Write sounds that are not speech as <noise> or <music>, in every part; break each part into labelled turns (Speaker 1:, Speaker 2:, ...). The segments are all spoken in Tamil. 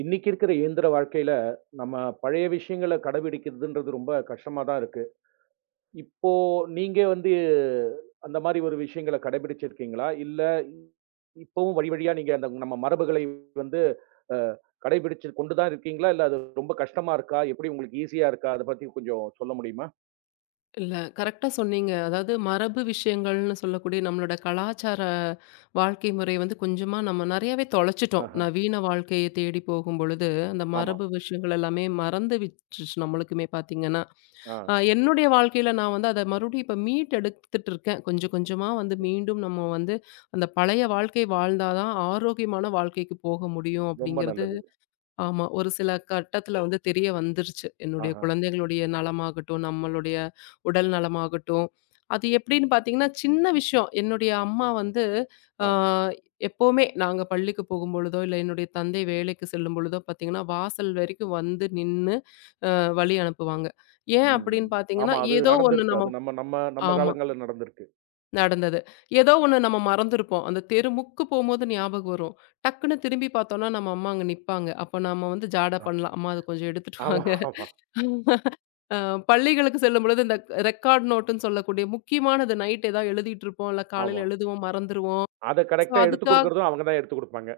Speaker 1: இன்னைக்கு இருக்கிற இயந்திர வாழ்க்கையில, நம்ம பழைய விஷயங்கள கடைபிடிக்கிறதுன்றது ரொம்ப கஷ்டமா தான் இருக்கு. இப்போ நீங்க வந்து அந்த மாரி ஒரு விஷயங்கள கடைபிடிச்சிருக்கீங்களா? இல்ல இப்பவும் வழி வழியா நீங்க அந்த நம்ம மரபுகளை வந்து அ கடைபிடிச்சு கொண்டு தான் இருக்கீங்களா? இல்ல அது ரொம்ப கஷ்டமா இருக்கா? எப்படி உங்களுக்கு ஈஸியா இருக்கா? அத பத்தி கொஞ்சம் சொல்ல முடியுமா?
Speaker 2: இல்ல. கரெக்ட்டா சொன்னீங்க. அதாவது மரபு விஷயங்கள்னு சொல்லக்கூடிய நம்மளோட கலாச்சார வாழ்க்கை முறை வந்து கொஞ்சமா நம்ம நெறையாவே தொலைச்சுட்டோம்.
Speaker 1: ஆஹ.
Speaker 2: நவீன வாழ்க்கைய தேடி போகும்பொழுது, அந்த
Speaker 1: ஆமா.
Speaker 2: மரபு விஷயங்கள் எல்லாமே மறந்து விட்டுருச்சு நம்மளுக்குமே பார்த்தீங்கன்னா.
Speaker 1: ஆ.
Speaker 2: என்னுடைய வாழ்க்கையில நான் வந்து அத மறுபடியும் இப்ப மீட்டெடுத்துட்டு இருக்கேன். கொஞ்சம் கொஞ்சமா வந்து மீண்டும் நம்ம வந்து அந்த பழைய வாழ்க்கை வாழ்ந்தா தான் ஆரோக்கியமான வாழ்க்கைக்கு போக முடியும்
Speaker 1: ரொம்ப
Speaker 2: அப்படிங்கிறது
Speaker 1: நல்லது.
Speaker 2: ஆமா. ஒரு சில கட்டத்துல வந்து தெரிய வந்துருச்சு. என்னுடைய
Speaker 1: ஆஹ.
Speaker 2: குழந்தைகளுடைய நலமாகட்டும், நம்மளுடைய உடல் நலமாகட்டும். அது எப்படின்னு பார்த்தீங்கன்னா, சின்ன விஷயம். என்னுடைய அம்மா வந்து அ
Speaker 1: ஆ.
Speaker 2: எப்பவுமே நாங்க பள்ளிக்கு போகும்பொழுதோ, இல்ல என்னுடைய தந்தை வேலைக்கு செல்லும் பொழுதோ பார்த்தீங்கன்னா, வாசல் வரைக்கும் வந்து நின்னு வழி அனுப்புவாங்க. ஏன்
Speaker 1: ம்.
Speaker 2: அப்படின்னு பார்த்தீங்கன்னா,
Speaker 1: ஆமா. அது
Speaker 2: ஏதோ ஒண்ணு
Speaker 1: நடந்திருக்கு.
Speaker 2: நம்ம
Speaker 1: அது நம்ம நம்ம நம்ம
Speaker 2: ஆமா.
Speaker 1: காலங்கள்ல நடந்திருக்கு.
Speaker 2: நடந்தது. ஏதோ ஒண்ணு நம்ம மறந்திருப்போம். அந்த தெருமுக்கு போம்போது ஞாபகம் வரும். டக்குன்னு திரும்பி பார்த்தோம்னா, நம்ம அம்மா அங்க நிப்பாங்க. அப்ப நாம வந்து ஜாட
Speaker 1: ஆமா.
Speaker 2: பண்ணலாம். அம்மா அத கொஞ்சம் எடுத்துட்டு
Speaker 1: ஆமா,
Speaker 2: வாங்க.
Speaker 1: ஆமா,
Speaker 2: அ பள்ளிகளுக்கு செல்லும்பொழுது இந்த ரெக்கார்ட் நோட்டுன்னு சொல்லக்கூடிய முக்கியமானது நைட் ஏதாவது எழுதிட்டு இருப்போம். இல்ல காலையில
Speaker 1: ஆமா.
Speaker 2: எழுதுவோம், மறந்துருவோம்.
Speaker 1: அத
Speaker 2: ஸோ
Speaker 1: கரெக்ட்டா எடுத்துக்
Speaker 2: அதுக்காக
Speaker 1: குடுக்குறதும் அவங்க தான் எடுத்துக் குடுப்பாங்க.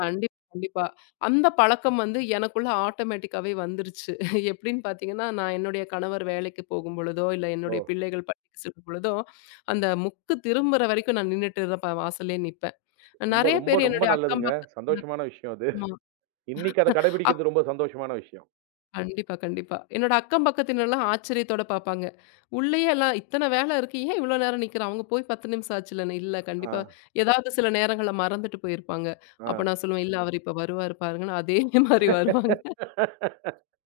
Speaker 2: கண்டிப்பா, கண்டிப்பா. அந்த பழக்கம் வந்து எனக்குள்ள ஆட்டோமேட்டிக்காவே வந்துருச்சு. எப்படின்னு பார்த்தீங்கன்னா, நான் என்னுடைய கணவர் வேலைக்கு போகும்பொழுதோ, இல்ல
Speaker 1: ஓ!
Speaker 2: என்னுடைய பிள்ளைகள் பள்ளிக்கு செல்லும் பொழுதோ, அந்த முக்கு திரும்புற வரைக்கும் நான் நின்னுட்டு தான் வாசல்லயே நிப்பேன்.
Speaker 1: ரொம்ப,
Speaker 2: நெறைய
Speaker 1: ரொம்ப,
Speaker 2: பேர்
Speaker 1: ரொம்ப
Speaker 2: என்னுடைய அக்கம்
Speaker 1: நல்லதுங்க. சந்தோஷமான விஷயம் அது.
Speaker 2: பக்கமா
Speaker 1: இன்னைக்கு அத
Speaker 2: அக்
Speaker 1: கடைபிடிக்கிறது ரொம்ப சந்தோஷமான விஷயம்.
Speaker 2: கண்டிப்பா, கண்டிப்பா. என்னோட அக்கம் பக்கத்தினர்லாம் ஆச்சரியத்தோட பார்ப்பாங்க. உள்ளயே எல்லாம் இத்தன வேல இருக்கு. ஏன் இவ்வளோ நேரம் நிக்கிறா? அவங்க போய் 10 நிமிஷம் ஆச்சுல்லன்னு. இல்ல
Speaker 1: ஆ,
Speaker 2: கண்டிப்பா. ஏதாவது சில நேரங்கள்ல மறந்துட்டு போயிருப்பாங்க.
Speaker 1: ஆ.
Speaker 2: அப்ப நான் சொல்லுவேன், "இல்ல அவரு இப்ப வருவாரு பாருங்கன்னு" அதே மாரி வருவாங்க.
Speaker 1: <laughs>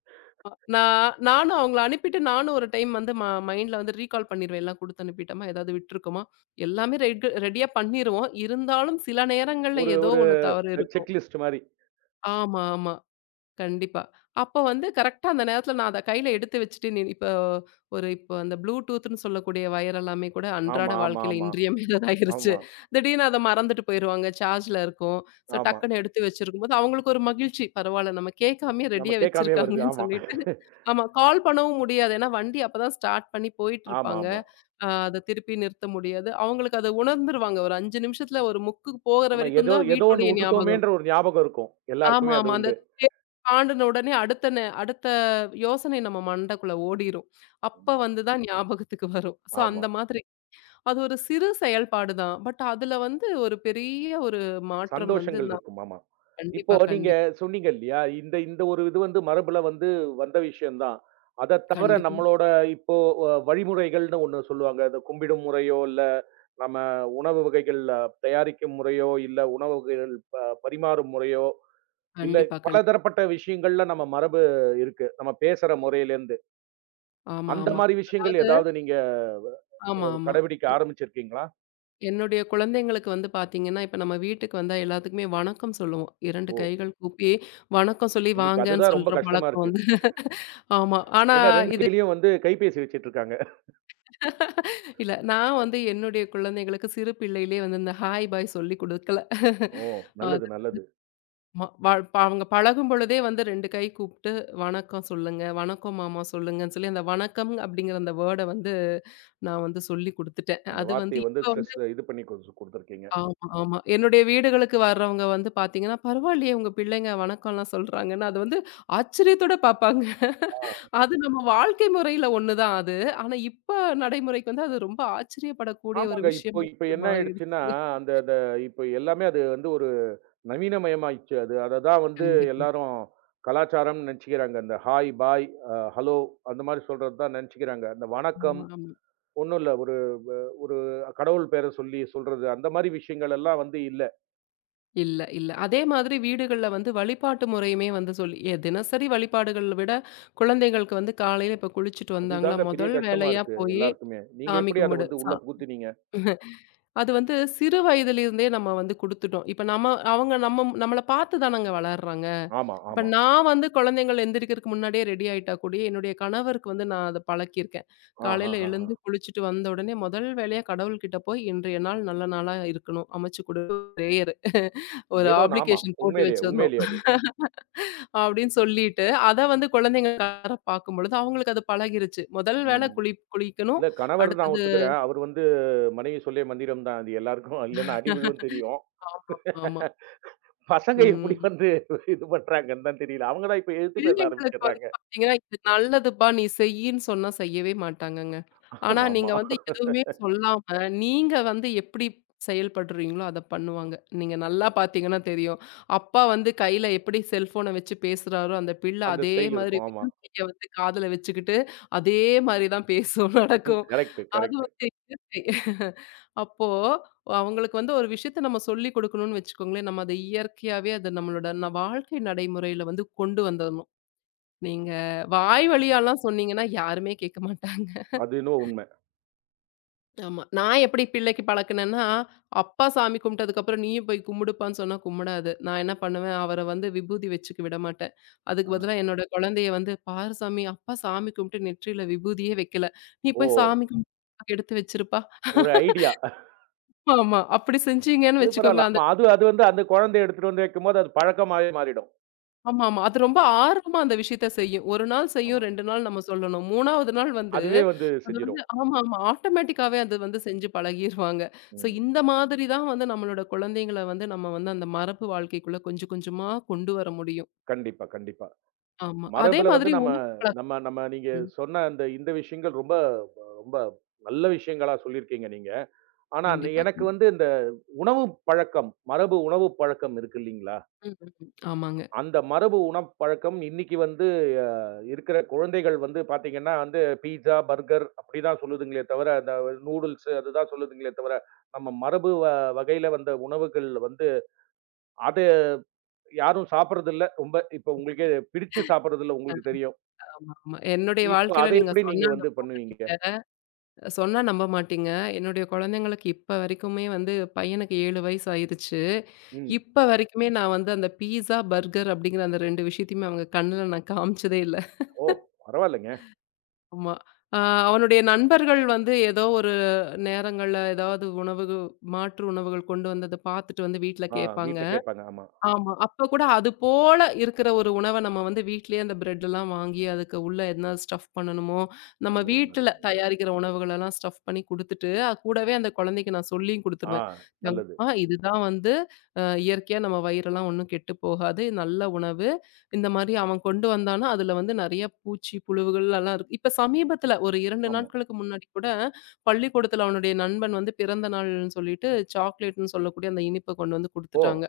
Speaker 2: அ நான் நானும் அவங்கள அனுப்பிட்டு நானும் ஒரு டைம் வந்து மைண்ட்ல வந்து ரீகால் பண்ணிருவேன். எல்லாம் குடுத்து அனுப்பிட்டோமா, ஏதாவது விட்டுருக்கோமா, எல்லாமே ரெட் ரெடியா பண்ணிருவோம். இருந்தாலும் சில நேரங்கள்ல
Speaker 1: ஒரு
Speaker 2: ஏதோ
Speaker 1: ஒரு
Speaker 2: ஒண்ணு தவறு இருக்கும்.
Speaker 1: செக் லிஸ்ட் மாரி.
Speaker 2: ஆமா, ஆமா. கண்டிப்பா. அப்ப வந்து கரெக்ட்டா அந்த நேரத்துல நான் அத கையில எடுத்து வச்சுட்டு, நீ இப்ப ஒரு இப்போ அந்த ப்ளூடூத்ன்னு சொல்லக்கூடிய வயர் எல்லாமே கூட அன்றாட
Speaker 1: ஆமா, ஆமா,
Speaker 2: வாழ்க்கையில
Speaker 1: ஆமா.
Speaker 2: இன்றியமையாததாயிருச்சு.
Speaker 1: ஆமா,
Speaker 2: திடீர்னு அத மறந்துட்டு போயிருவாங்க. சார்ஜ்ல இருக்கும். ஸோ
Speaker 1: ஆமா.
Speaker 2: டக்குன்னு எடுத்து வச்சிருக்கும்போது, அவங்களுக்கு ஒரு மகிழ்ச்சி. பரவால்ல நம்ம கேட்காமயே
Speaker 1: நம்ம
Speaker 2: ரெடியா
Speaker 1: கேட்காமயே வருது.
Speaker 2: வச்சிருக்காங்கன்னு
Speaker 1: ஆமா.
Speaker 2: சொல்லிட்டு. ஆமா கால் பண்ணவும் முடியாது. ஏன்னா வண்டி அப்பதான் ஸ்டார்ட் பண்ணி
Speaker 1: ஆமா,
Speaker 2: போயிட்டுருப்பாங்க.
Speaker 1: ஆமா.
Speaker 2: அத திருப்பி நிறுத்த முடியாது. அவங்களுக்கு அத உணர்ந்துருவாங்க. ஒரு 5 நிமிஷத்துல ஒரு முக்குக்கு போகுற
Speaker 1: ஆமா.
Speaker 2: வரைக்கும்
Speaker 1: ஏதோ
Speaker 2: தான்
Speaker 1: ஏதோ ஒண்ணு
Speaker 2: வீட்டுடைய ஞாபகம்.
Speaker 1: வுட்டுட்டோமேன்ற ஒரு ஞாபகம் இருக்கும்.
Speaker 2: ஆமா,
Speaker 1: எல்லாருக்குமே அது
Speaker 2: ஆமா. அந்த
Speaker 1: உண்டு.
Speaker 2: தேர்வு தாண்டுன உடனே அடுத்த யோசனை நம்ம மண்டைக்குள்ள ஓடிரும். அப்ப வந்து தான் ஞாபகத்துக்கு வரும். ஸோ
Speaker 1: ஆமா.
Speaker 2: அந்த மாதிரி. அது ஒரு சிறு செயல்பாடு தான். பட் அதுல வந்து ஒரு பெரிய ஒரு மாற்றம் வந்து
Speaker 1: சந்தோஷங்கள்
Speaker 2: நான்
Speaker 1: இருக்கும். ஆமா. இப்போ
Speaker 2: கண்டிப்பா,
Speaker 1: நீங்க
Speaker 2: கண்டிப்
Speaker 1: சொன்னீங்க இல்லையா? இந்த இந்த ஒரு இது வந்து மரபுல வந்து வந்த விஷயம் தான். அத தவிர
Speaker 2: கண்டிப்பா,
Speaker 1: நம்மளோட இப்போ வழிமுறைகள்னு ஒண்ணு சொல்லுவாங்க. அது கும்பிடும் முறையோ, இல்ல நம்ம உணவு வகைகள் தயாரிக்கும் முறையோ, இல்ல உணவு வகைகள் பரிமாறும் முறையோ, இல்ல
Speaker 2: கண்டிப்பா,
Speaker 1: பலதரப்பட்ட விஷயங்கள்ல நம்ம மரபு இருக்கு. நம்ம பேசுற முறையிலேருந்து.
Speaker 2: ஆமா,
Speaker 1: அந்த
Speaker 2: ஆமா.
Speaker 1: மாரி விஷயங்கள்
Speaker 2: அதாவது
Speaker 1: ஏதாவது நீங்க
Speaker 2: ஆமா, ஆமா.
Speaker 1: கடைபிடிக்க
Speaker 2: எ
Speaker 1: ஆரம்பிச்சிருக்கீங்களா?
Speaker 2: என்னுடைய குழந்தைங்களுக்கு வந்து பார்த்தீங்கன்னா, இப்ப நம்ம வீட்டுக்கு வந்தா எல்லாத்துக்குமே வணக்கம் சொல்லுவோம். 2
Speaker 1: ஓ!
Speaker 2: கைகள் கூப்பி வணக்கம் சொல்லி
Speaker 1: இன்னைக்கு
Speaker 2: வாங்கன்னு
Speaker 1: அதுதான் ரொம்ப
Speaker 2: சொல்ற
Speaker 1: கஷ்டமா
Speaker 2: பழக்கம்
Speaker 1: இருக்கு.
Speaker 2: வந்து ஆமா. ஆனா,
Speaker 1: ஏன்னா 2
Speaker 2: இது
Speaker 1: கையிலயும் வந்து கைபேசி வச்சுட்டு இருக்காங்க.
Speaker 2: இல்ல. நான் வந்து என்னுடைய குழந்தைகளுக்கு சிறு பிள்ளையிலே வந்து இந்த ஹாய், பாய் சொல்லிக் குடுக்கல.
Speaker 1: ஓ! நல்லது,
Speaker 2: அது
Speaker 1: நல்லது.
Speaker 2: ம வ ப அவங்க பழகும் பொழுதே வந்து 2 கை கூப்ட்டு, "வணக்கம் சொல்லுங்க. வணக்கம் மாமா சொல்லுங்கன்னு" சொல்லி அந்த வணக்கம் அப்படிங்கிற அந்த வேர்ட வந்து நான் வந்து சொல்லிக் குடுத்துட்டேன்.
Speaker 1: அந்த
Speaker 2: அது வந்து
Speaker 1: வார்த்தைய
Speaker 2: இப்ப
Speaker 1: வந்து ஸ்ட்ரெஸ்
Speaker 2: வந்து
Speaker 1: இது பண்ணி கொஞ்சம் குடுத்துருக்கீங்க.
Speaker 2: ஆமா, ஆமா. என்னுடைய வீடுகளுக்கு வர்றவங்க வந்து பாத்தீங்கன்னா, "பரவாயில்லையே உங்க பிள்ளைங்க வணக்கம்லாம் சொல்றாங்கன்னா" அது வந்து ஆச்சரியத்தோட பாப்பாங்க.
Speaker 1: ஆ.
Speaker 2: அது நம்ம வாழ்க்கை முறையில ஒண்ணுதான் அது. ஆனா இப்ப நடைமுறைக்கு வந்து அது ரொம்ப ஆச்சரியப்படக்கூடிய ஒரு
Speaker 1: ஆமாங்க. இப்போ
Speaker 2: விஷயமா
Speaker 1: இப்ப என்ன ஆயிடுச்சுன்னா,
Speaker 2: மாறிருச்சு.
Speaker 1: அந்த அந்த இப்ப எல்லாமே அது வந்து ஒரு நவீனமயமாயிடுச்சு. அது அத தான் வந்து
Speaker 2: கண்டிப்பா.
Speaker 1: எல்லாரும் கலாச்சாரம்னு நெனச்சுக்கிறாங்க. அந்த ஹாய், பாய், ஹலோ அந்த மாரி சொல்றது தான் நெனச்சுக்கிறாங்க. அந்த
Speaker 2: ஆமா,
Speaker 1: வணக்கம்
Speaker 2: ஆமா.
Speaker 1: ஒண்ணும் இல்ல. ஒரு ஒரு கடவுள் பேர சொல்லி சொல்றது, அந்த மாரி விஷயங்கள் எல்லாம் வந்து இல்ல.
Speaker 2: இல்ல, இல்ல. அதே மாதிரி வீடுகள்ல வந்து வழிபாட்டு முறையுமே வந்து சொல்லி தினசரி வழிபாடுகள் விட குழந்தைகளுக்கு வந்து காலையில இப்ப குளிச்சுட்டு வந்தாங்களா,
Speaker 1: அதுதாங்க பெரிய
Speaker 2: முதல்
Speaker 1: கஷ்டமா
Speaker 2: வேலையா
Speaker 1: இருக்கு
Speaker 2: போயி
Speaker 1: எல்லாருக்குமே. நீங்க
Speaker 2: சாமி
Speaker 1: எப்படி அத
Speaker 2: கும்பிடு.
Speaker 1: வந்து உள்ள புகுத்துனீங்க?
Speaker 2: அது வந்து சிறு வயதிலிருந்தே நம்ம வந்து குடுத்துட்டோம். இப்ப நம்ம அவங்க நம்ம நம்மள பார்த்து தானங்க வளர்றாங்க.
Speaker 1: ஆமா,
Speaker 2: இப்ப
Speaker 1: ஆமா.
Speaker 2: நான் வந்து குழந்தைங்கள் எந்திரிக்கிறதுக்கு முன்னாடியே ரெடி ஆயிட்டா கூடயே, என்னுடைய கணவருக்கு வந்து நான் அத பழக்கியிருக்கேன். காலையில
Speaker 1: ஆஹஹஹ.
Speaker 2: எழுந்து குளிச்சுட்டு வந்த உடனே முதல் வேலையா கடவுள்கிட்ட போய், "இன்றைய நாள் நல்ல நாளா இருக்கணும். அமைச்சு குடு" பிரேயரு ஒரு
Speaker 1: ஏதோ நாமா.
Speaker 2: ஆப்ளிகேஷன் போட்டு
Speaker 1: உண்மையிலேயே,
Speaker 2: வச்சிரணும்
Speaker 1: உண்மையிலேயே அது.
Speaker 2: அப்படின்னு சொல்லிட்டு, அத வந்து குழந்தைங்க உட்கார பார்க்கும்பொழுது அவங்களுக்கு அது பழகிருச்சு. முதல் வேலை
Speaker 1: ம்.
Speaker 2: குளிக்கணும்.
Speaker 1: இல்ல கணவர் நான்
Speaker 2: அடுத்தது
Speaker 1: ஒத்துக்கிறேன். அவரு வந்து மனைவி சொல்லே மந்திரம் தான். அது எல்லாருக்கும் <laughs> இல்லன்னா அடி விழும் தெரியும்.
Speaker 2: ஆமா, ஆமா.
Speaker 1: பசங்க எப்படி
Speaker 2: ம்.
Speaker 1: வந்து <laughs> இது பண்றாங்கன்னு தான் தெரியல. அவங்க தான் இப்ப எதிர்த்து பேச
Speaker 2: பிள்ளைங்களுக்கு வந்து
Speaker 1: ஆரம்பிச்சுடுறாங்க.
Speaker 2: பார்த்தீங்கன்னா, "இது நல்லதுப்பா, நீ செய்யின்னு" சொன்னா செய்யவே மாட்டாங்கங்க. ஆனா,
Speaker 1: ஆமா, ஆமா.
Speaker 2: நீங்க வந்து எதுவுமே சொல்லாம, நீங்க வந்து எப்படி செயல்படுறீங்களோ, அத பண்ணுவாங்க. நீங்க நல்லா பார்த்தீங்கன்னா தெரியும். அப்பா வந்து கையில எப்படி செல்ஃபோன வச்சு பேசுறாரோ, அந்த பிள்ளை
Speaker 1: அந்த
Speaker 2: அதே
Speaker 1: ஸ்டைல்
Speaker 2: மாதிரி
Speaker 1: இருக்கும். ஆமா.
Speaker 2: விரல் கைய வந்து காதுல வச்சுக்கிட்டு, அதே மாரி தான் பேசும், <laughs> நடக்கும்.
Speaker 1: கரெக்ட்,
Speaker 2: அது
Speaker 1: கரெக்ட்.
Speaker 2: வந்து இயற்கை. அப்போ அவங்களுக்கு வந்து ஒரு விஷயத்த நம்ம சொல்லிக் குடுக்கணும்னு வச்சுக்கோங்களேன், நம்ம அத இயற்கையாவே அது நம்மளோட வாழ்க்கை நடைமுறையில வந்து கொண்டு வந்துரணும். நீங்க வாய் வழியாலாம் சொன்னீங்கன்னா, யாருமே கேட்க மாட்டாங்க.
Speaker 1: அது என்னவோ உண்மை.
Speaker 2: ஆமா. நான் எப்படி பிள்ளைக்கு பழக்குனேன்னா, அப்பா சாமி கும்பிட்டதுக்கப்புறம் நீயும் போய் கும்பிடுப்பான்னு சொன்னா கும்பிடாது. நான் என்ன பண்ணுவேன், அவர வந்து விபூதி வச்சுக்க விட மாட்டேன். அதுக்கு
Speaker 1: ஆ.
Speaker 2: பதிலா என்னோட குழந்தைய வந்து, "பாரு சாமி, அப்பா சாமி கும்பிட்டு நெற்றியில விபூதியே வைக்கல. நீ
Speaker 1: ஓ!
Speaker 2: போய் சாமி கும்பிட்டு எடுத்து வச்சிருப்பா."
Speaker 1: ஒரு ஐடியா.
Speaker 2: ஆமா. அப்படி செஞ்சீங்கன்னு
Speaker 1: அது
Speaker 2: வச்சுக்கோங்க,
Speaker 1: பரவால்ல.
Speaker 2: அந்த
Speaker 1: ஆமா. அது அது வந்து அந்த குழந்தைய எடுத்துட்டு வந்து வைக்கும்போது அது பழக்கமாவே மாறிடும்.
Speaker 2: ஆமாமா. அது ரொம்ப ஆர்வமா அந்த விஷயத்த செய்யும். 1 நாள் செய்யும்,
Speaker 1: ஆமா.
Speaker 2: 2 நாள் நம்ம சொல்லணும். 3வது நாள் வந்து
Speaker 1: அதுவே வந்து
Speaker 2: அது வந்து
Speaker 1: செஞ்சிடும்.
Speaker 2: ஆமாமா. ஆட்டோமேட்டிக்காவே
Speaker 1: ஆமா.
Speaker 2: அது வந்து செஞ்சு பழகிருவாங்க. ஸோ
Speaker 1: ம்.
Speaker 2: இந்த மாதிரி தான் வந்து நம்மளோட குழந்தைங்கள வந்து நம்ம வந்து அந்த மரபு வாழ்க்கைக்குள்ள கொஞ்சம் கொஞ்சமா கொண்டு வர முடியும்.
Speaker 1: கண்டிப்பா, கண்டிப்பா.
Speaker 2: ஆமா. அதே
Speaker 1: மரபுல வந்து
Speaker 2: மாதிரி
Speaker 1: நம்ம
Speaker 2: உணவு பழக்கம்
Speaker 1: நம்ம நம்ம நீங்க
Speaker 2: ம்.
Speaker 1: சொன்ன அந்த இந்த விஷயங்கள் ரொம்ப ரொம்ப நல்ல விஷயங்களா சொல்லியிருக்கீங்க நீங்க. ஆனா
Speaker 2: கண்டிப்பா,
Speaker 1: எனக்கு
Speaker 2: கண்டிப்பா.
Speaker 1: வந்து இந்த உணவு பழக்கம், மரபு உணவு பழக்கம் இருக்கு இல்லீங்களா?
Speaker 2: ம், ம். ம். ஆமாங்க.
Speaker 1: அந்த மரபு உணவு பழக்கம் இன்னைக்கு வந்து அ இருக்கிற குழந்தைகள் வந்து பார்த்தீங்கன்னா வந்து பீட்ஸா, பர்கர் அப்படிதான் சொல்லுதுங்களே தவிர, அந்த நூடுல்ஸ் அதுதான் சொல்லுதுங்களே தவிர, நம்ம மரபு வகையில வந்த உணவுகள் வந்து அத யாரும் சாப்பிடுறதில்ல. ரொம்ப இப்ப உங்களுக்கே பிடித்து சாப்பிடுறதில்ல உங்களுக்கு தெரியும்.
Speaker 2: ஆமா, ஆமா. என்னுடைய
Speaker 1: இப்ப
Speaker 2: வாழ்க்கையில
Speaker 1: அத
Speaker 2: நீங்க
Speaker 1: எப்படி நீங்க
Speaker 2: சொன்னா
Speaker 1: வந்து
Speaker 2: நம்ப
Speaker 1: பண்ணுவீங்க?
Speaker 2: மாட்டீங்க. சொன்னா நம்ப மாட்டீங்க. என்னுடைய குழந்தைங்களுக்கு இப்ப வரைக்குமே வந்து பையனுக்கு 7 வயசு ஆயிருச்சு.
Speaker 1: ம்.
Speaker 2: இப்ப வரைக்குமே நான் வந்து அந்த பீஸா, பர்கர் அப்படிங்கிற அந்த 2 விஷயத்தையுமே அவங்க கண்ணுல நான் காமிச்சதே இல்ல.
Speaker 1: ஓ! பரவால்லங்க.
Speaker 2: ஆமா. ஆ அவனுடைய நண்பர்கள் வந்து ஏதோ ஒரு நேரங்கள்ல ஏதாவது உணவு மாற்று உணவுகள் கொண்டு வந்தத பார்த்துட்டு வந்து வீட்ல
Speaker 1: ஆ
Speaker 2: கேட்பாங்க.
Speaker 1: வீட்ல கேட்பாங்க. ஆமா.
Speaker 2: ஆமா. அப்ப கூட அது போல இருக்கிற ஒரு உணவ நம்ம வந்து வீட்லயே அந்த பிரெட்லாம் வாங்கி, அதுக்கு உள்ள என்ன ஸ்டஃப் பண்ணணுமோ, நம்ம
Speaker 1: நல்லது,
Speaker 2: வீட்ல
Speaker 1: நல்லது.
Speaker 2: தயாரிக்கிற உணவுகளெல்லாம் ஸ்டஃப் பண்ணி குடுத்துட்டு, அது கூடவே அந்த குழந்தைக்கு நான் சொல்லியும்
Speaker 1: ஆ
Speaker 2: குடுத்துருவேன்.
Speaker 1: நல்லது.
Speaker 2: "அம்மா இதுதான் வந்து இயற்கையா நம்ம வயிறெல்லாம் ஒண்ணும் கெட்டு போகாது. இது நல்ல உணவு. இந்த மாரி அவன் கொண்டு வந்தான்னா, அதுல வந்து நெறைய பூச்சி, புழுவுகள் எல்லாம் இருக்கு." இப்ப சமீபத்துல ஒரு 2
Speaker 1: ஆமா.
Speaker 2: நாட்களுக்கு முன்னாடி கூட பள்ளிக்கூடத்துல அவனுடைய நண்பன் வந்து பிறந்த நாள்ன்னு சொல்லிட்டு சாக்லேட்ன்னு சொல்லக்கூடிய அந்த இனிப்ப கொண்டு வந்து
Speaker 1: ஓ!
Speaker 2: குடுத்துட்டாங்க.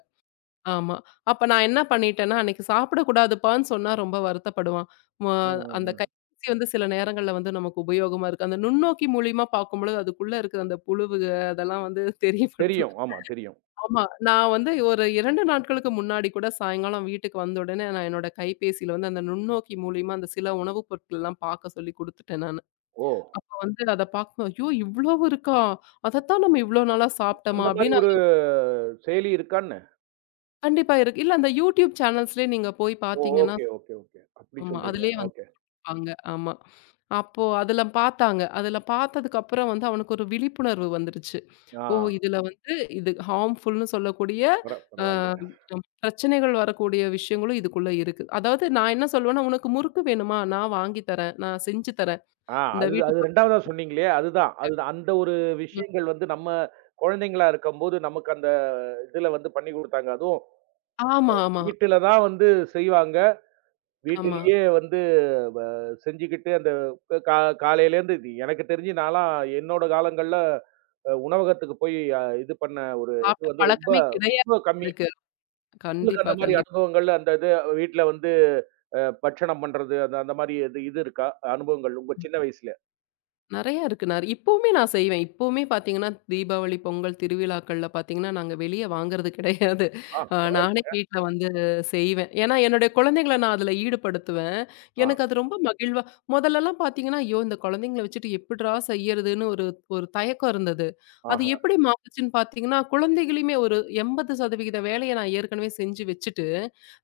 Speaker 2: ஆமா. அப்ப நான் என்ன பண்ணிட்டேன்னா, அன்னைக்கு சாப்பிடக்கூடாதுப்பான்னு சொன்னா ரொம்ப வருத்தப்படுவான். ம
Speaker 1: ம்,
Speaker 2: அந்த
Speaker 1: ம், ம்.
Speaker 2: கைபேசி வந்து சில நேரங்கள்ல வந்து நமக்கு உபயோகமா இருக்கு. அந்த நுண்ணோக்கி மூலியமா பார்க்கும்பொழுது, அதுக்குள்ள இருக்கிற அந்த அதெல்லாம் வந்து <laughs> தெரியப்படுத்தல.
Speaker 1: தெரியும். ஆமா, தெரியும்.
Speaker 2: ஆமா. நான் வந்து ஒரு 2 நாட்களுக்கு முன்னாடி கூட சாயங்காலம் வீட்டுக்கு வந்த உடனே, நான் என்னோட கைபேசியில வந்து அந்த நுண்ணோக்கி மூலியமா அந்த சில உணவுப் பொருட்கள்லாம் பார்க்க சொல்லி குடுத்துட்டேன் நானு.
Speaker 1: ஓ!
Speaker 2: அப்ப வந்து அத பார்க்கும்போது, "ஐயோ! இவ்வளவு இருக்கா? அதத்தான் நம்ம இவ்ளோ நாளா சாப்பிட்டோமா?"
Speaker 1: அந்த மாரி
Speaker 2: அப்படின்னு
Speaker 1: ஒரு
Speaker 2: அந்த-
Speaker 1: செயலி இருக்கான்னு?
Speaker 2: கண்டிப்பா இருக்கு. இல்ல அந்த YouTube சேனல்ஸ்லயே நீங்க போய்
Speaker 1: ஓ!
Speaker 2: பார்த்தீங்கன்னா,
Speaker 1: ஓகே, ஓகே, ஓகே. அப்படி
Speaker 2: ஆமா.
Speaker 1: சொல்றீங்க.
Speaker 2: அதிலயே
Speaker 1: ஓகே.
Speaker 2: வந்துருப்பாங்க. ஆமா. அப்போ அதில பார்த்தாங்க. அதில பார்த்ததுக்கப்புறம் வந்து அவனுக்கு ஒரு விழிப்புணர்வு வந்துருச்சு.
Speaker 1: ஆ
Speaker 2: ஓ! இதில வந்து இது ஹார்ம்ஃபுல்ன்னு சொல்லக்கூடிய அ
Speaker 1: பரவால்ல.
Speaker 2: பிரச்சனைகள் வரக்கூடிய விஷயங்களும் இதுக்குள்ள இருக்கு. அதாவது நான் என்ன சொல்லுவேன்னா, "உனக்கு முறுக்கு வேணுமா? நான் வாங்கி தரேன். நான் செஞ்சு தரேன்."
Speaker 1: ஆ
Speaker 2: இந்த
Speaker 1: அது
Speaker 2: வீட்டு
Speaker 1: அது
Speaker 2: பக்கம்
Speaker 1: 2வதா சொன்னீங்களே, அதுதான். அதுதான். அந்த ஒரு விஷயங்கள் வந்து நம்ம குழந்தைங்களா இருக்கும்போது, நமக்கு அந்த இதுல வந்து பண்ணி குடுத்தாங்க. அதுவும்
Speaker 2: ஆமா, ஆமா,
Speaker 1: வீட்டுல தான் வந்து செய்வாங்க.
Speaker 2: ஆமா.
Speaker 1: வீட்டிலேயே வந்து வ செஞ்சுக்கிட்டு அந்த கா காலையிலேருந்து இது எனக்கு தெரிஞ்சு நான்லாம் என்னோட காலங்கள்ல உணவகத்துக்கு போய் இது பண்ண ஒரு இது
Speaker 2: சாப்பிட்ட
Speaker 1: வந்து ரொம்ப
Speaker 2: பழக்கமே கிடையாது
Speaker 1: ரொம்ப கம்மி.
Speaker 2: எனக்கு.
Speaker 1: உங்களுக்கு
Speaker 2: கண்டிப்பா,
Speaker 1: அந்த மாரி
Speaker 2: கண்டிப்பா.
Speaker 1: அனுபவங்கள் அந்த இது வீட்ல வந்து பட்சணம் பண்றது அந்த அந்த மாரி இது இது இருக்கா? அனுபவங்கள் உங்க சின்ன வயசுல?
Speaker 2: நெறையா இருக்கு. நான் இப்பவுமே நான் செய்வேன். இப்பவுமே பார்த்தீங்கன்னா, தீபாவளி, பொங்கல் திருவிழாக்கள்ல பார்த்தீங்கன்னா, நாங்க வெளிய வாங்குறது கிடையாது.
Speaker 1: ஆ
Speaker 2: நானே
Speaker 1: பரவால்ல.
Speaker 2: வீட்ல வந்து செய்வேன். ஏன்னா, என்னுடைய குழந்தைங்கள நான் அதுல ஈடுபடுத்துவேன்.
Speaker 1: ஆ,
Speaker 2: எனக்கு அது ரொம்ப மகிழ்வா மொதல்லலாம் பார்த்தீங்கன்னா, ஐயோ! இந்த குழந்தைங்கள வச்சுட்டு எப்புட்றா செய்யறதுன்னு ஒரு ஒரு தயக்கம் இருந்தது. அது
Speaker 1: ஆஹா,
Speaker 2: எப்படி மாறுச்சுன்னு பார்த்தீங்கன்னா, குழந்தைகளையுமே ஒரு 80% வேலைய நான் ஏற்கனவே செஞ்சு வச்சுட்டு,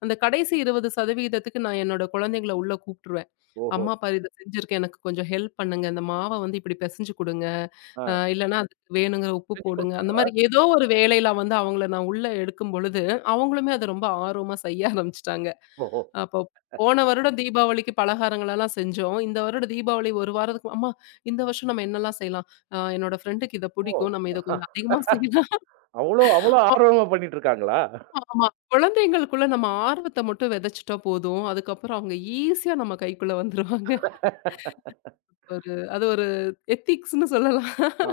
Speaker 2: அந்த கடைசி 20%க்கு நான் என்னோட குழந்தைங்கள உள்ள கூப்ட்டுருவேன்.
Speaker 1: ஓஹோ!
Speaker 2: அம்மா பாரு இத செஞ்சிருக்கேன். எனக்கு கொஞ்சம் ஹெல்ப் பண்ணுங்க. இந்த மாவ வந்து இப்படி பெசஞ்சு குடுங்க.
Speaker 1: ஆ
Speaker 2: இல்லன்னா அதுக்கு வேணுங்கிற உப்பு
Speaker 1: செஞ்சு
Speaker 2: போடுங்க. அந்த மாரி
Speaker 1: குடுப்பாங்க.
Speaker 2: ஏதோ ஒரு வேலையில வந்து அவங்கள நான் உள்ள எடுக்கும் பொழுது, அவங்களுமே அத ரொம்ப ஆர்வமா செய்ய ஆரம்பிச்சுட்டாங்க.
Speaker 1: ஓஹோ!
Speaker 2: அப்போ போன வருடம் தீபாவளிக்கு பலகாரங்களெல்லாம் செஞ்சோம். இந்த வருடம் தீபாவளி 1 வாரத்துக்கு அம்மா இந்த வருஷம் நம்ம என்னலாம் செய்யலாம்? என்னோட ஃப்ரெண்டுக்கு இத
Speaker 1: ஓ!
Speaker 2: புடிக்கும். நம்ம இத கொஞ்சம் அதிகமா செய்யலாம்.
Speaker 1: அவ்ளோ அவ்ளோ ஆர்வமா பண்ணிட்டு இருக்காங்களா?
Speaker 2: ஆமா, ஆமா. குழந்தைங்களுக்குள்ள நம்ம ஆர்வத்த மட்டும் விதைச்சுட்டா போதும். அதுக்கப்புறம் அவங்க ஈஸியா நம்ம கைக்குள்ள வந்துருவாங்க. ஒரு அது ஒரு எத்திக்ஸ்ன்னு சொல்லலாம்.
Speaker 1: ஆ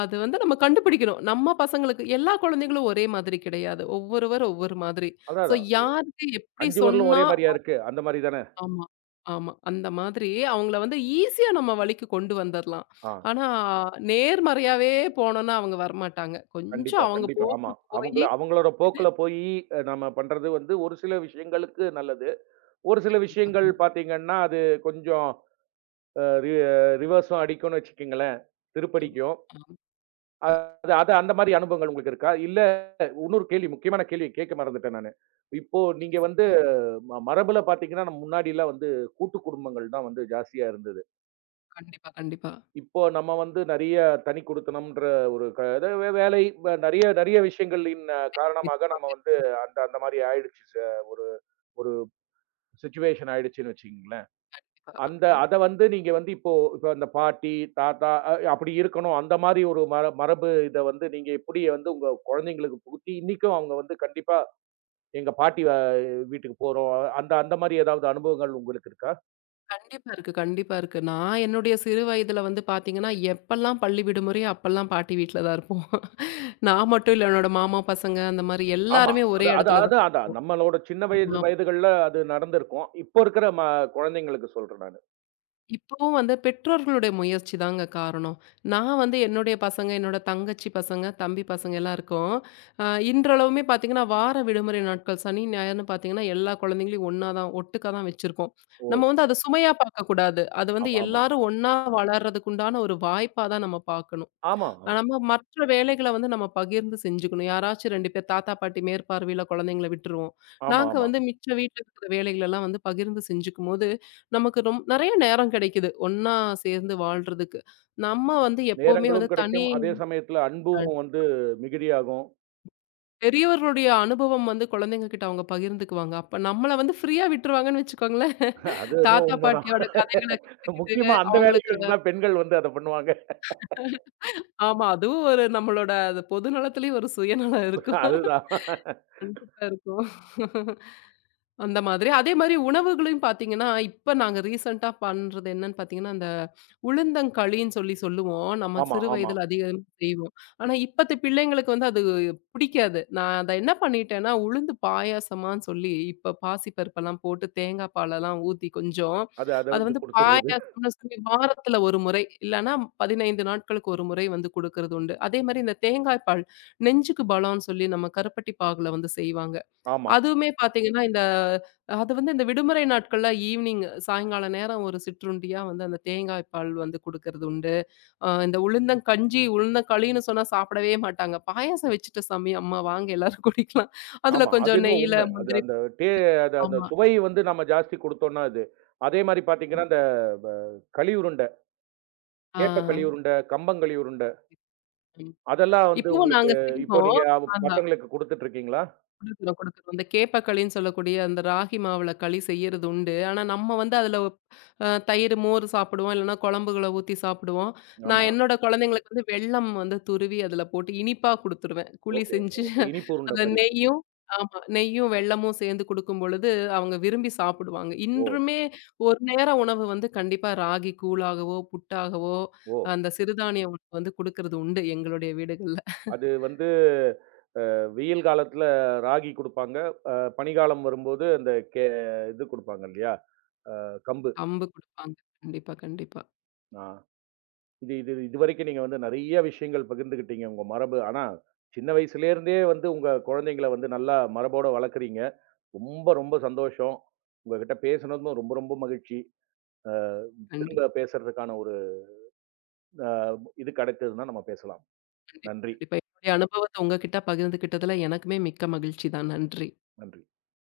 Speaker 2: அது வந்து நம்ம கண்டுபிடிக்கணும். நம்ம பசங்களுக்கு எல்லா குழந்தைகளும் ஒரே மாதிரி கிடையாது. ஒவ்வொருவர் ஒவ்வொரு மாதிரி.
Speaker 1: அதான்
Speaker 2: ஸோ
Speaker 1: அதான்.
Speaker 2: யாருக்கு எப்படி
Speaker 1: 5 விரலும்
Speaker 2: சொன்னா
Speaker 1: ஒரே மாரியா இருக்கு. அந்த மாரி தானே?
Speaker 2: ஆமா, ஆமா. அந்த மாதிரி அவங்கள வந்து ஈஸியா நம்ம வழிக்கு கொண்டு வந்துரலாம்.
Speaker 1: ஆ.
Speaker 2: ஆனா நேர்மறையாவே போனோம்னா அவங்க வரமாட்டாங்க. கொஞ்சம்
Speaker 1: கண்டிப்பா,
Speaker 2: அவங்க
Speaker 1: கண்டிப்பா. ஆமா.
Speaker 2: போக்குல
Speaker 1: அவங்கள
Speaker 2: போயி
Speaker 1: அவங்களோட போக்குல போயி நம்ம பண்றது வந்து ஒரு சில விஷயங்களுக்கு நல்லது. ஒரு சில
Speaker 2: கண்டிப்பா,
Speaker 1: விஷயங்கள் பார்த்தீங்கன்னா, அது கொஞ்சம் அ ரி ரிவர்ஸும் அடிக்கும்னு வச்சுக்கங்களேன்.
Speaker 2: கண்டிப்பா.
Speaker 1: திருப்படிக்கும்.
Speaker 2: ஆமா, ஆமா.
Speaker 1: அது அது அந்த மாரி அனுபவங்கள் உங்களுக்கு இருக்கா? இல்ல இன்னொரு கேள்வி, முக்கியமான கேள்வி கேட்க மறந்துட்டேன் நானு. இப்போ நீங்க வந்து மரபுல பார்த்தீங்கன்னா, முன்னாடிலாம் வந்து கூட்டு குடும்பங்கள் தான் வந்து ஜாஸ்தியா இருந்தது.
Speaker 2: கண்டிப்பா, கண்டிப்பா.
Speaker 1: இப்போ நம்ம வந்து நெறைய தனி குடித்தனம்ன்ற ஒரு இது வேலை நெறைய நெறைய விஷயங்களின் காரணமாக நம்ம வந்து அந்த அந்த மாரி ஆயிடுச்சு. ஒரு ஒரு சிச்சுவேஷன் ஆயிடுச்சுன்னு வச்சுக்கங்களேன். அந்த
Speaker 2: கண்டிப்பா
Speaker 1: அத வந்து நீங்க வந்து இப்போ இப்ப அந்த பாட்டி, தாத்தா அப்படி இருக்கணும். அந்த மாரி ஒரு மரபு இத வந்து நீங்க எப்படி வந்து உங்க குழந்தைங்களுக்கு புகுத்தி, இன்னிக்கும் அவங்க வந்து கண்டிப்பா எங்க பாட்டி வீட்டுக்கு போறோம். அந்த அந்த மாரி ஏதாவது அனுபவங்கள் உங்களுக்கு இருக்கா?
Speaker 2: கண்டிப்பா இருக்கு, கண்டிப்பா இருக்கு. நான் என்னுடைய சிறு வயதில வந்து பார்த்தீங்கன்னா, எப்பல்லாம் பள்ளி விடுமுறையோ அப்பல்லாம் பாட்டி வீட்ல தான் இருப்போம். நான் மட்டும் இல்ல, என்னோட மாமா பசங்க அந்த மாரி
Speaker 1: ஆமா.
Speaker 2: எல்லாருமே ஒரே
Speaker 1: அது அது
Speaker 2: இடத்துல தான்.
Speaker 1: அதான் அதான். நம்மளோட சின்ன வயது
Speaker 2: ஆமா.
Speaker 1: வயதுகள்ல அது நடந்திருக்கும். இப்போ இருக்கிற குழந்தைங்களுக்கு சொல்றேன் நானு.
Speaker 2: இப்பவும் வந்து பெற்றோர்களுடைய முயற்சி தாங்க காரணம். நான் வந்து என்னுடைய பசங்க, என்னோட தங்கச்சி பசங்க, தம்பி பசங்க எல்லாம் இருக்கோம். அ இன்றளவுமே பார்த்தீங்கன்னா, வார விடுமுறை நாட்கள் சனி, ஞாயிறுன்னு பார்த்தீங்கன்னா, எல்லா குழந்தைங்களையும் ஒண்ணா தான் ஒட்டுக்கா தான் வச்சிருக்கோம்.
Speaker 1: ஓ!
Speaker 2: நம்ம வந்து அத சுமையா பார்க்கக்கூடாது. அது வந்து
Speaker 1: ஆமாமா.
Speaker 2: எல்லாரும் ஒண்ணா வளர்றதுக்குண்டான ஒரு வாய்ப்பா தான் நம்ம பார்க்கணும்.
Speaker 1: ஆமா, ஆமா.
Speaker 2: நம்ம மற்ற வேலைகள வந்து நம்ம பகிர்ந்து செஞ்சுக்கணும். யாராச்சும் 2 பேர் தாத்தா, பாட்டி மேற்பார்வையில குழந்தைங்கள விட்டுருவோம்.
Speaker 1: ஆமா, ஆமா.
Speaker 2: நாங்க
Speaker 1: ஆமா.
Speaker 2: வந்து மிச்ச வீட்ல இருக்கிற வேலைகளெல்லாம் வந்து பகிர்ந்து செஞ்சுக்கும்போது, நமக்கு நெறைய நேரம் கிடைக்குது. ஒண்ணா சேர்ந்து வாழ்றதுக்கு. நம்ம வந்து எப்பவுமே வந்து
Speaker 1: நேரங்களும்
Speaker 2: தனி
Speaker 1: கிடைக்கும். அதே சமயத்துல
Speaker 2: அ
Speaker 1: அன்பும் வந்து மிகுதியாகும்.
Speaker 2: பெரியவர்களுடைய அனுபவம் வந்து குழந்தைங்க கிட்ட அவங்க பகிர்ந்துக்குவாங்க. அப்ப நம்மள வந்து ஃப்ரீயா விட்டுருவாங்கன்னு வச்சுக்கோங்களேன்.
Speaker 1: அது என்னவோ
Speaker 2: தாத்தா,
Speaker 1: உண்மதான்.
Speaker 2: பாட்டியோட கதைகள கேட்டுக்கிட்டு
Speaker 1: முக்கியமா அந்த
Speaker 2: அவங்களுக்கு
Speaker 1: வேலைகளுக்கு தான் பெண்கள் வந்து அத பண்ணுவாங்க.
Speaker 2: ஆமா. அதுவும் ஒரு நம்மளோட அது பொது நலத்திலயும் ஒரு சுயநலம் இருக்கும்.
Speaker 1: அதுதான்.
Speaker 2: கண்டிப்பா இருக்கும். அந்த மாதிரி. அதே மாரி உணவுகளையும் பார்த்தீங்கன்னா, இப்ப நாங்க ரீசென்ட்டா பண்றது என்னன்னு பார்த்தீங்கன்னா, அந்த உளுந்தங்களின்னு சொல்லி சொல்லுவோம். நம்ம
Speaker 1: ஆமா,
Speaker 2: சிறு
Speaker 1: ஆமா.
Speaker 2: வயதில அதிகம் செய்வோம். ஆனா, இப்பத்த பிள்ளைங்களுக்கு வந்து அது பிடிக்காது. நான் அத என்ன பண்ணிட்டேன்னா, உளுந்து பாயாசமான்னு சொல்லி இப்ப பாசி பருப்பெல்லாம் போட்டு தேங்காய் பாலெல்லாம் ஊத்தி கொஞ்சம்,
Speaker 1: அது அத
Speaker 2: அத
Speaker 1: வந்து
Speaker 2: வந்து
Speaker 1: குடுத்துடுறது.
Speaker 2: பாயாசம்னு சொல்லி வாரத்துல 1 முறை, இல்லன்னா 15 நாட்களுக்கு 1 முறை வந்து குடுக்கறது உண்டு. அதே மாரி இந்த தேங்காய் பால், நெஞ்சுக்கு பலம்ன்னு சொல்லி நம்ம கருப்பட்டி பாகுல வந்து செய்வாங்க.
Speaker 1: ஆமா,
Speaker 2: அதுவுமே பார்த்தீங்கன்னா, இந்த அது வந்து இந்த விடுமுறை நாட்கள்ல ஈவ்னிங் சாயங்கால நேரம் ஒரு சிற்றுண்டியா வந்து அந்த தேங்காய் பால் வந்து குடுக்கறது உண்டு. இந்த உளுந்தங்கஞ்சி, உளுந்தங்களின்னு சொன்னா சாப்பிடவே மாட்டாங்க. "பாயாசம் வச்சுட்ட சாமி, அம்மா வாங்க எல்லாரும் <laughs> குடிக்கலாம். அதுல
Speaker 1: ஆமா. அது
Speaker 2: கொஞ்சம்
Speaker 1: என்னவோ
Speaker 2: நெய்யில
Speaker 1: உண்மை. அது
Speaker 2: முந்திரி"
Speaker 1: அந்த டே அது அந்த
Speaker 2: ஆமா.
Speaker 1: சுவை வந்து நம்ம ஜாஸ்தி குடுத்தோம்னா அது. அதே மாரி பாத்தீங்கன்னா, அந்த ப களி உருண்ட.
Speaker 2: ஆ.
Speaker 1: கேப்பக்களி உருண்ட, கம்பங்களி உருண்ட. அதெல்லாம் வந்து
Speaker 2: இப்பவும்
Speaker 1: உங்களுக்கு
Speaker 2: நாங்க
Speaker 1: இப்போ
Speaker 2: செய்வோம்.
Speaker 1: நீங்க அவ
Speaker 2: ஆனா
Speaker 1: பசங்களுக்கு குடுத்துட்டு இருக்கீங்களா?
Speaker 2: குடுக்குறோம், குடுக்குறோம். இந்த கேப்பக்களின்னு சொல்லக்கூடிய அந்த ராகி மாவுல களி செய்யறது உண்டு. ஆனா, நம்ம வந்து அதுல தயிர், மோர் சாப்பிடுவோம். இல்லன்னா குழம்புகள ஊத்தி சாப்பிடுவோம். நான்
Speaker 1: ஆமா.
Speaker 2: என்னோட குழந்தைங்களுக்கு வந்து வெல்லம் வந்து துருவி அதுல போட்டு இனிப்பா குடுத்துருவேன். குழி
Speaker 1: ஓகே,
Speaker 2: செஞ்சு
Speaker 1: ஓகே. இனிப்பு உருண்ட
Speaker 2: அத
Speaker 1: மாரி.
Speaker 2: நெய்யும் ஆமா. நெய்யும், வெல்லமும் சேர்ந்து குடுக்கும் பொழுது அவங்க விரும்பி சாப்பிடுவாங்க.
Speaker 1: ஓ!
Speaker 2: இன்றுமே ஒரு நேர உணவு வந்து கண்டிப்பா ராகி கூழாகவோ, புட்டாகவோ
Speaker 1: ஓ!
Speaker 2: அந்த சிறுதானிய உணவு வந்து குடுக்கறது உண்டு எங்களுடைய வீடுகள்ல.
Speaker 1: அது வந்து வெயில் காலத்துல ராகி குடுப்பாங்க. அ பனிக்காலம் வரும்போது அந்த இது குடுப்பாங்க இல்லையா? கம்பு.
Speaker 2: கம்பு குடுப்பாங்க. கண்டிப்பா, கண்டிப்பா.
Speaker 1: ஆ. இது இது இதுவரைக்கும் நீங்க வந்து நெறைய விஷயங்கள் பகிர்ந்துக்கிட்டீங்க உங்க மரபு. ஆனா, சின்ன வயசுலேருந்தே வந்து உங்க குழந்தைங்கள வந்து நல்லா மரபோட வளர்க்குறீங்க. ரொம்ப ரொம்ப சந்தோஷம். உங்ககிட்ட பேசுனதும் ரொம்ப ரொம்ப மகிழ்ச்சி. அ
Speaker 2: கண்டிப்பா.
Speaker 1: திரும்ப பேசுறதுக்கான ஒரு அ இது கிடைத்ததுன்னா நம்ம பேசலாம்.
Speaker 2: கண்டிப்பா,
Speaker 1: நன்றி,
Speaker 2: கண்டிப்பா. என்னுடைய அனுபவத்த உங்ககிட்ட பகிர்ந்துக்கிட்டதுல எனக்குமே மிக்க மகிழ்ச்சி தான். நன்றி.
Speaker 1: நன்றி.